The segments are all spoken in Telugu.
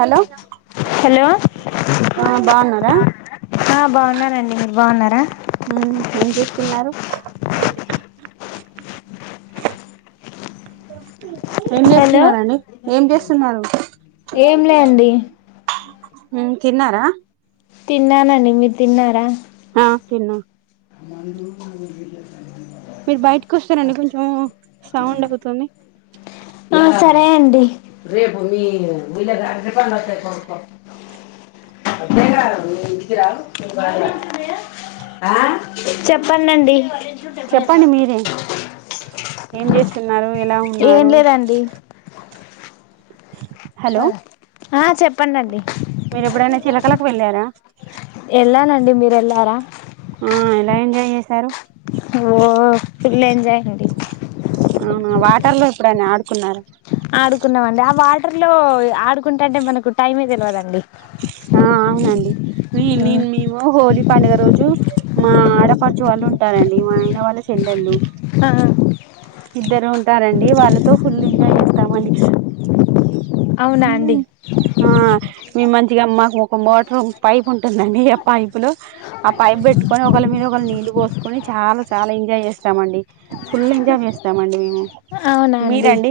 హలో హలో ఆ బాగున్నారా బాగున్నారా బాగున్నానండి మీరు బాగున్నారా తున్నారు నొప్పి హలో ఏం లే అండి హ తిన్నారా తిన్నానండి మీరు తిన్నారా హ తిన్నా మనకు మన పిల్లలు మీరు బయటకి వస్తారండి కొంచెం సౌండ్ అవుతుంది ఆ సరే అండి చెప్పనండి చెప్పండి మీరే ఏం చేస్తున్నారు ఎలా ఉన్నారు అండి హలో ఆ చెప్పండండి. మీరు ఎప్పుడైనా చిలకలకు వెళ్ళారా వెళ్ళానండి. మీరు వెళ్ళారా సారు ఓ పూల్ ఎంజాయండి. అవునా వాటర్ లో ఎప్పుడైనా ఆడుకున్నారా ఆడుకున్నామండి. ఆ వాటర్ లో ఆడుకుంటాంటే మనకు టైమే తెలియదండి. ఆ అవునండి. మీ మీమ్ మీ హోలీ పండుగ రోజు మా ఆడపరచు వాళ్ళు ఉంటారండి. మా ఆయన వాళ్ళ చెల్లెళ్ళు ఆ ఇద్దరు ఉంటారండి. వాళ్ళతో ఫుల్ ఎంజాయ్ చేస్తామండి. అవునా అండి హా మేమ్ మంచిగా మాకు ఒక బా ఓ పైపు ఉంట్ ఉంటుందండి. ఆ పైప్ లో ఆ పైప్ పెట్టుకొని ఒకళ మీద ఒకళ నీళ్లు పోసుకొని చాలా చాలా ఎస్ చమండి ఫుల్ ఎంజాయ్ చేస్ రండి మేము అవునా అండి మీరండి.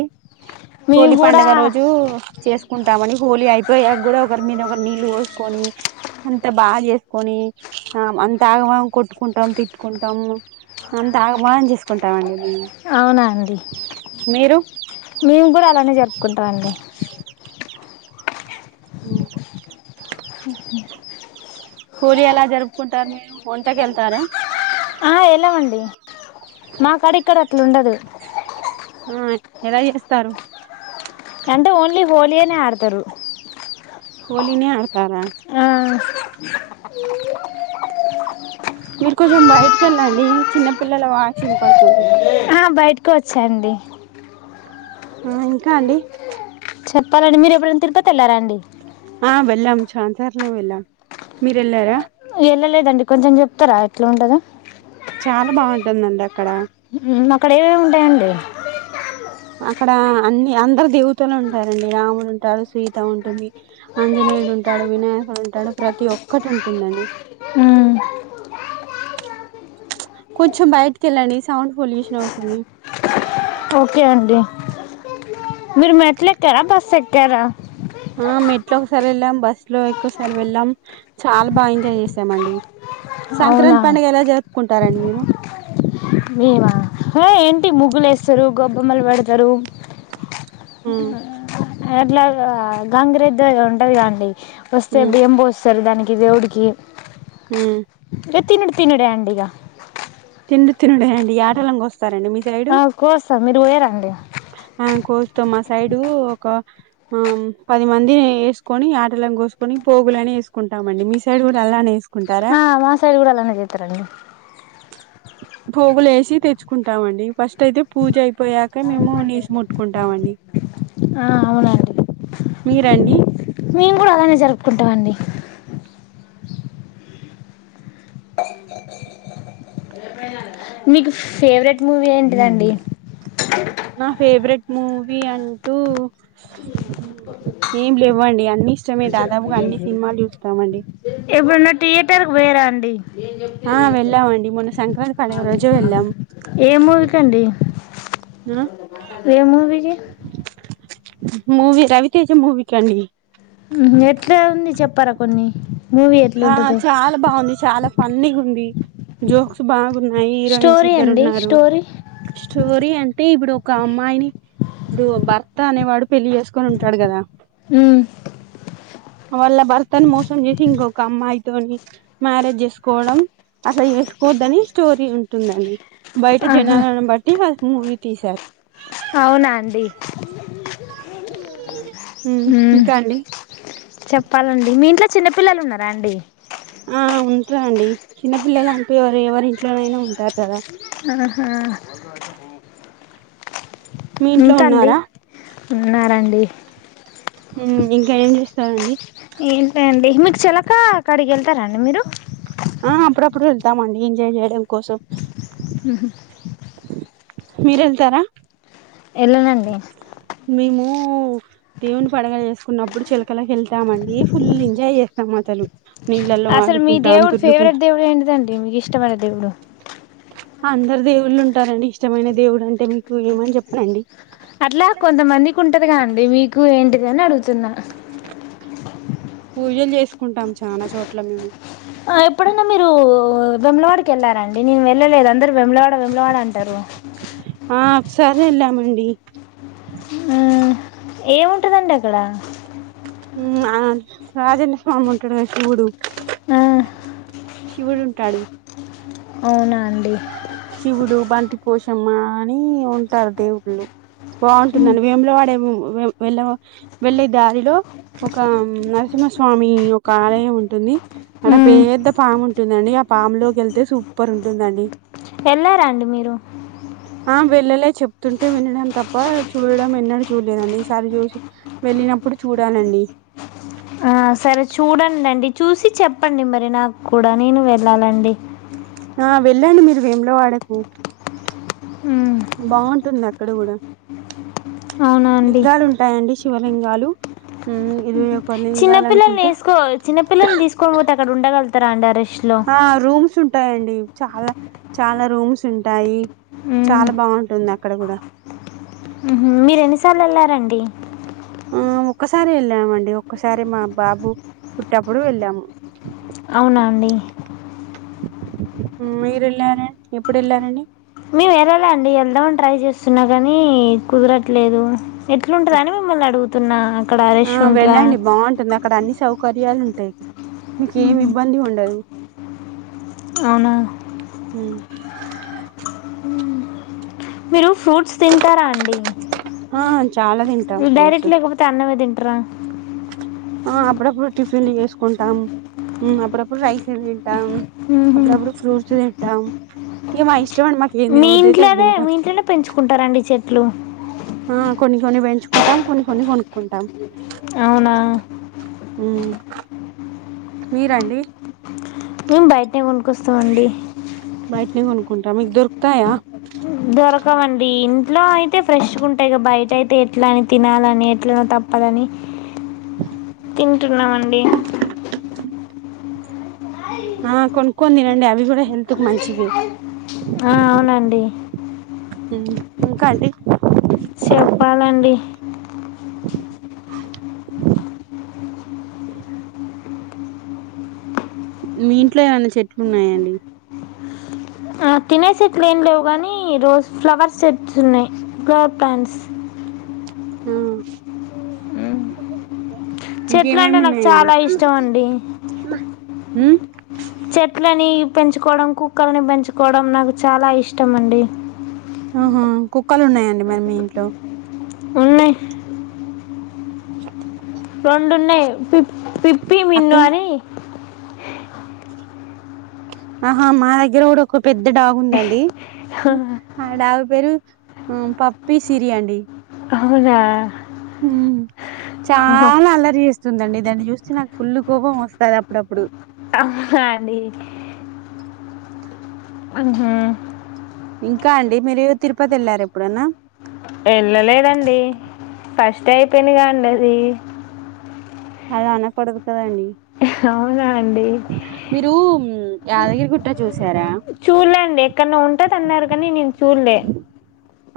మేము హోలీ కూడా పండుగ రోజు చేసుకుంటామని హోలీ అయిపోయాక కూడా ఒకరు మీద ఒకరు నీళ్ళు కోని అంత బాగా చేసుకొని అంత ఆగమాగం కొట్టుకుంటాం. తిట్టుకుంటాం. అంత ఆగబాం చేసుకుంటాం అండి మేమ్ అవునా అండి. మేము కూడా అలానే జరుకుంటాం అండి. హు హోలీ ఎలా జరు పోతారు. మీరు ఒంటకిెళ్తారా ఆ వెళ్ళామండి మా కాడ ఇక్కడ అట్లా ఉండదు తారు అంటే ఓన్లీ హోలీ అనే ఆడతారు. హోలీనే ఆడతారా మీరు కొంచెం బయటికి వెళ్ళండి. చిన్నపిల్లల వాయిస్ వినపడుతుంది. ఇప్పుడే వచ్చా అండి. ఆ ఇంకా అండి. చెప్పాలండి మీరు ఎప్పుడైనా తిరుపతి వెళ్ళారాండి ఆ వెెల్ం చానా సర్లే వెలాం మీరెలార వెళ్ళలేదండి. కొంచెం చెప్తారా ఎట్లా ఉంటదో చాలా బాగుంటుందండి. అక్కడ అక్కడ ఏవేవి ఉంటాయండి. అక్కడ అన్ని అందరు దేవతలు ఉంటారండి. రాముడు ఉంటారు. సీత ఉంటుంది. అంజనేయుడు ఉంటాడు. వినాయ్ అంటాడు. ప్రతి ఒక్కటి ఉంటుందండి. హ్మ్ కొంచెం బయటకి వెళ్ళండి సౌండ్ పొల్యూషన్ అవుతుంది ఓకే అండి మీరు మెట్లు ఎక్కారా బస్సు ఎక్కారా హా మెట్లో ఒకసారి వెల్లామ్ బస్ లో ఎక్కువసారి వెళ్ళాం చాలా బాగా ఎంజాయ్ చేసాం అండి అవునా మీరు మేవా హే ఏంటి ముగ్గులు వేస్తారు గొబ్బెమ్మలు పెడతరు హ్మ్ హా అట్లా గంగిరెద్దు ఏదో ఉంటది కదండి వస్తే హ్మ్ బియ్యం బోస్సరు దాని ఇ దేవుడికి హ్మ్ ఇక తినుడు తినుడే అండి ఇగ ఇంతినుడే అండి యాటలం కోస్ స్సారు అండి మీ సైడ్ కోస్తాం మీరు పోయారండి సైడ్ ఒక అమ్ పది మంది వేసుకొని ఆటలను కోసుకొని పోగులని వేసుకుంటామండి, మీ సైడ్ గూడా అల్లానే వేసు ఆ మా సైడ్ కూడా అలానే చేతరండి పోగులు వేసి తెచ్చుకుంటామండి ఫస్ట్ అయితే పూజ అయి పోయాక మేము నీసు ముట్టుకుంటామండి అవునండి మీరండి మేము కూడా అలానే జరుపుకుంటామండి మీకు ఫేవరెట్ మూవీ ఏంటిదండి నా ఫేవరెట్ మూవీ అంటూ ఏం లేవండి అన్ని ఇష్టమే దాదాపుగా అన్ని సినిమాలు చూస్తామండి. టర్ వోయారా అండి ఆ వెళ్ళామండి మొన్న సంక్రాంతి పండుగ రోజే వెళ్ళాం ఏ మూవీకండి ఆ ఏ మూవీకి మూవీ రవితేజ మూవీకి అండి పర కొన్ని మూవీ ఆ ఎట్లుంటుందో చాలా బాగుంది చాలా ఫన్నీగుంది జోక్స్ బాగు న్నాయి హీరోయిన్స్ స్టోరీ ఇద్దరు అండి ఉన్నారు స్టోరీ స్టోరీ అంటే ఇప్పుడు ఒక అమ్మాయిని ఇప్పుడు భర్త అనేవాడు పెళ్లి చేసుకొని ఉంటాడు కదా హ్మ్ వాళ్ళ బర్తను మోసం జేసి ఇంగో ఒక అమ్మాయితోని మ్యారేజ్ చేసుకోవడం అసలు చేసుకోవద్దని స్టోరీ ఉంటుందడి. బయట ఆహా జనాలను బట్టి వాళ్ మూవీ తీసార్ అవునా అండి మ్మ్ ఇంకా అండి చెప్పాలండి మీ ఇంట్లో చిన్నపిల్లలు ఉన్నారా అండి ఆ ఉంటరండి చిన్నపిల్లలు అంటే ఎవరు ఎవరి ఇంట్లోనైనా ఉంటారు కదా ఆహా మీ ఇంట్లో ఇంకా అండి ఉన్నారా ఉన్నారండి హ్మ్ ఇంకా ఏం చేస్తారండి ఏంటండి మీకు చెలక అక్కడికి వెళ్తారా అండి మీరు ఆ అప్పుడప్పుడు వెళ్తామండి ఎంజాయ్ చేయడం కోసం ఊహూ మీరెళ్తారా ఎళ్ళనండి మేము దేవుని పండగలు చేసుకున్నప్పుడు చెలకలకి వెళ్తామండి ఫుల్ ఎంజాయ్ చేస్తాం అసలు నీళ్ళల్లో అసలు మీ ఆడుకుంటాం దేవుడు ఫేవరెట్ తుర్లుకుంటాం దేవుడు ఏంటిదండి మీకు ఇష్టమైన దేవుడు అందరు దేవుళ్ళు ఉంటారండి ఇష్టమైన దేవుడు అంటే మీకు ఏమని చెప్పనండి అట్లా కొంతమందికి ఉంటదిగా అండి మీకు ఏంటిది అని అడుగుతున్నా పూజలు చేసుకుంటాం చానా చోట్ల మేము ఆ ఎప్పుడైనా మీరు వేములవాడకి వెళ్ళారా అండి నేను వెళ్ళలేదు అందరూ వేములవాడ వేములవాడ అంటారు ఆ ఒకసారి వెళ్ళామండి ఏముంటదండి అక్కడ ఆ రాజన్న స్వామి ఉంటాడు కదా శివుడు ఆ శివుడు ఉంటాడు అవునా అండి శివుడు బంతి పోషమ్మ అని ఉంటారు దేవుళ్ళు బావుంటుందండి వేములవాడ హ్మ్ వెళ్ళ వెళ్ళే దారిలో ఒక నరసింహస్వామి ఒక ఆలయం ఉంటుంది అక్కడ ఉమ్, పేద్ద పాము ఉంటుందండి ఆ పాము లోకి వెళ్తే సూపర్ ఉంటు ఉంటుందండి వెళ్ళారా అండి మీరు ఆ వెళ్ళలే చెప్తుంటే వినడం తప్ప చూడడం ఎన్నడు చూడలేదండి ఈసారి చూసి వెళ్ళినప్పుడు చూడాలండి ఆ సరే చూడండి అండి చూసి చెప్పండి మరి నాకు కూడా నేను వెళ్ళాలండి ఆ వెళ్ళండి మీరు వేముల వాడకు ఉమ్, బావుంటుంది అక్కడ కూడా అవునా అండి లింగాలు ఉంటాయండి శివలింగాలు ఇది చిన్న పిల్లల్ని వేసుకో చిన్న పిల్లల్ని తీసుకోని పోతే అక్కడ ఉండగల [unintelligible] ఆ రూమ్స్ ఉంటాయం చాలా చాలా రూమ్స్ ఉంటాయి ఉమ్, చాలా బావుంటుంది అక్కడ కూడా మీరు ఎన్నిసార్లు వేళ్ళారండి ఆ ఒక్కసారి వెళ్ళామండి ఒక్కసారి మా బాబు పుట్టప్పుడు వెళ్ళాము అవునా అండి మీరు వెళ్ళారం ఎప్పుడు వెళ్ళారండి మేము వెళ్ళాల అండి వెళ్దామని ట్రై చేస్తున్నా కానీ కుదరట్లేదు ఎట్లుంటాదని మిమ్మల్ని అడుగుా తున్నా ఆ వెళ్ళండి బాగుంటుంది అక్కడ అన్ని సౌకర్యాలు సౌకర్యాలు ఉంటాయి ఇ మీక ఏమి ఇబ్బంది ఉండదు అవునా ఉమ్. మీరు ఫ్రూట్స్ తింటారా అండి ఆ చాలా తింటాం ఫ్రూట్స్ డైరెక్ట్ లేకపోతే అన్నమే తింటా ట్రా ఆ అప్పుడప్పుడు టిఫిన్ వేసుకుంటాం అప్పుడప్పుడు రైస్ టం మ్మ్హ. అప్పుడు అప్పుడు ఫ్రూట్స్ది తిన్ టం ఇగ మా ఇస్ మీ ఇంట్లో అదే మీ ఇంట్లోనే పెంచుకుంటారండి చెట్లు ఆ కొన్ని కొన్ని పెంచుకుంటాం కొన్ని కొన్ని కొనుక్కుంటాం అవునా ఉ మీరండి మే బయట కొస్తమండి కొంటా మీకు దొరుకుతాయా ఎట్లా అయితే ఫ్రెష్గా ఉంటాయి కద బయట అయితే ఎట్ల అని తినాలని ఎట్ల తప్పాలని తింటున్నామండి ఆ కొనుక్కొని తినండి అవి కూడా హెల్త్ కి మంచివి ఆ అవునండి మ్మ్ ఇంకా అండి చెప్పాలండి [unintelligible] మీ ఇంట్లో ఏమైన్నా చెట్లు ఉన్నాయాండి తినే చెట్లుఏం లేవు కానీ రోజు ఫ్లవర్ సెట్స్ ఉన్నాయి ఫ్లవర్ ప్లాంట్స్ ఉ చెట్లు అంటే నాకు చాలా ఇష్టం అండి మ్మ్ చెట్లనీ పెంచుకోవడం కుక్కలని పెంచుకోవడం నాకు చాలా ఇష్టమండి ఆహా కుక్కలు ఉన్నాయండి మరి మీ ఇంట్లో ఉన్నయి రెండున్నాయి పిప్ పిప్పీ మిన్ను అక్కయ్ అని ఆహా మా దగ్గర కూడా ఒక పెద్ద డాగుదండి ఆ డాగ్ పేరు పప్పి సిరి అండి ఔనా ఉ చాలా అల్లరి చేస్తుందండి దాన్ని చూస్తే నాకు ఫుల్లు కోపం వస్తది అప్పుడప్పుడు హ అండి హు ఇంకా అండి మీరు తిరుపతి వెళ్లారు ఎప్పుడు వెళ్ళలేదండి కష్ట టైపయిందిగా అన్నది అలా అనకూడదు కదా అండి చ మీరు యాదగిరి గుట్ట చూసారా తన్నార్ కాని నేన్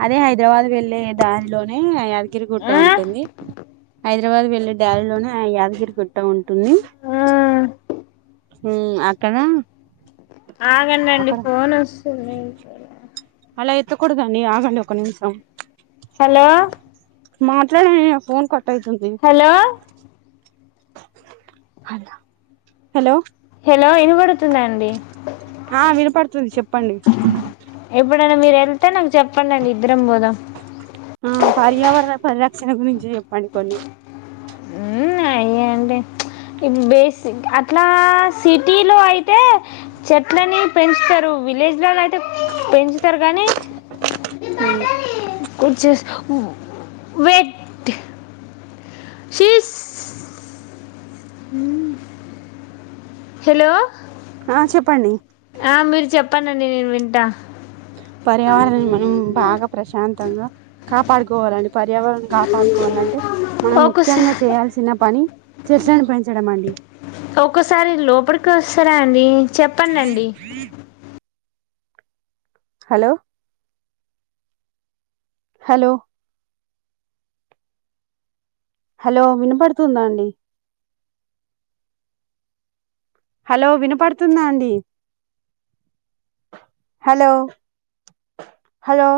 అదే హైదరాబాద్ వెళ్లే దారిలోనే యా గిరిగుట్ట ఆ? ఉంటుంది హైద్ర హైదరాబాద్ వెళ్లే దారిలోఆ యాదగిరి గుట్ట ఉంటుంది ఆ హ్మ్ అక్కడ ఆగండి అండి అక్కడ ఫోన్ వస్తుంది అలా ఎత్తకూడదండి ఆగండి ఒక నిమిషం హలో మాట్లాడన్ నేన్ ఫోన్ కాల్ ట్టైతుంది హలో అద హలో వినబడుతుందా అండి ఆ వినపడుతుంది చెప్పండి ఎప్పుడైనా మీరు వెళ్ తే నాకు చెప్పండి ఇద్దరం పోదాం ఆ పర్యావరణ పరిరక్షణ గురించి చెప్పండి కొన్ని మ్మ్. అయ్యండి బేసిక్ అట్లా సిటీలో అయితే చెట్లని పెంచుతారు విలేజ్లలో అయితే పెంచుతారు కానీ మ్మ్ కు చే వెేట్ శీష్ మ్మ్ హలో ఆ చెప్పండి ఆ మీరు చెప్పండండి నేను వింటా పర్యావరణం మన బాగా ప్రశాంతంగా కాపాడుకోవాలండి పర్యావరణ కాపాడుకోవాలంటే మనం ముఖ్యంగా ఒక్కసారి చేయాల్సిన పని చెట్లని పెంచడం అండి ఒక్కసారి లోపలికి వస్తారా అండి చెప్పండి అండి హలో హలో హలో వినపడుతుందా అండి హలో వినపడుతుందా అండి హలో హలో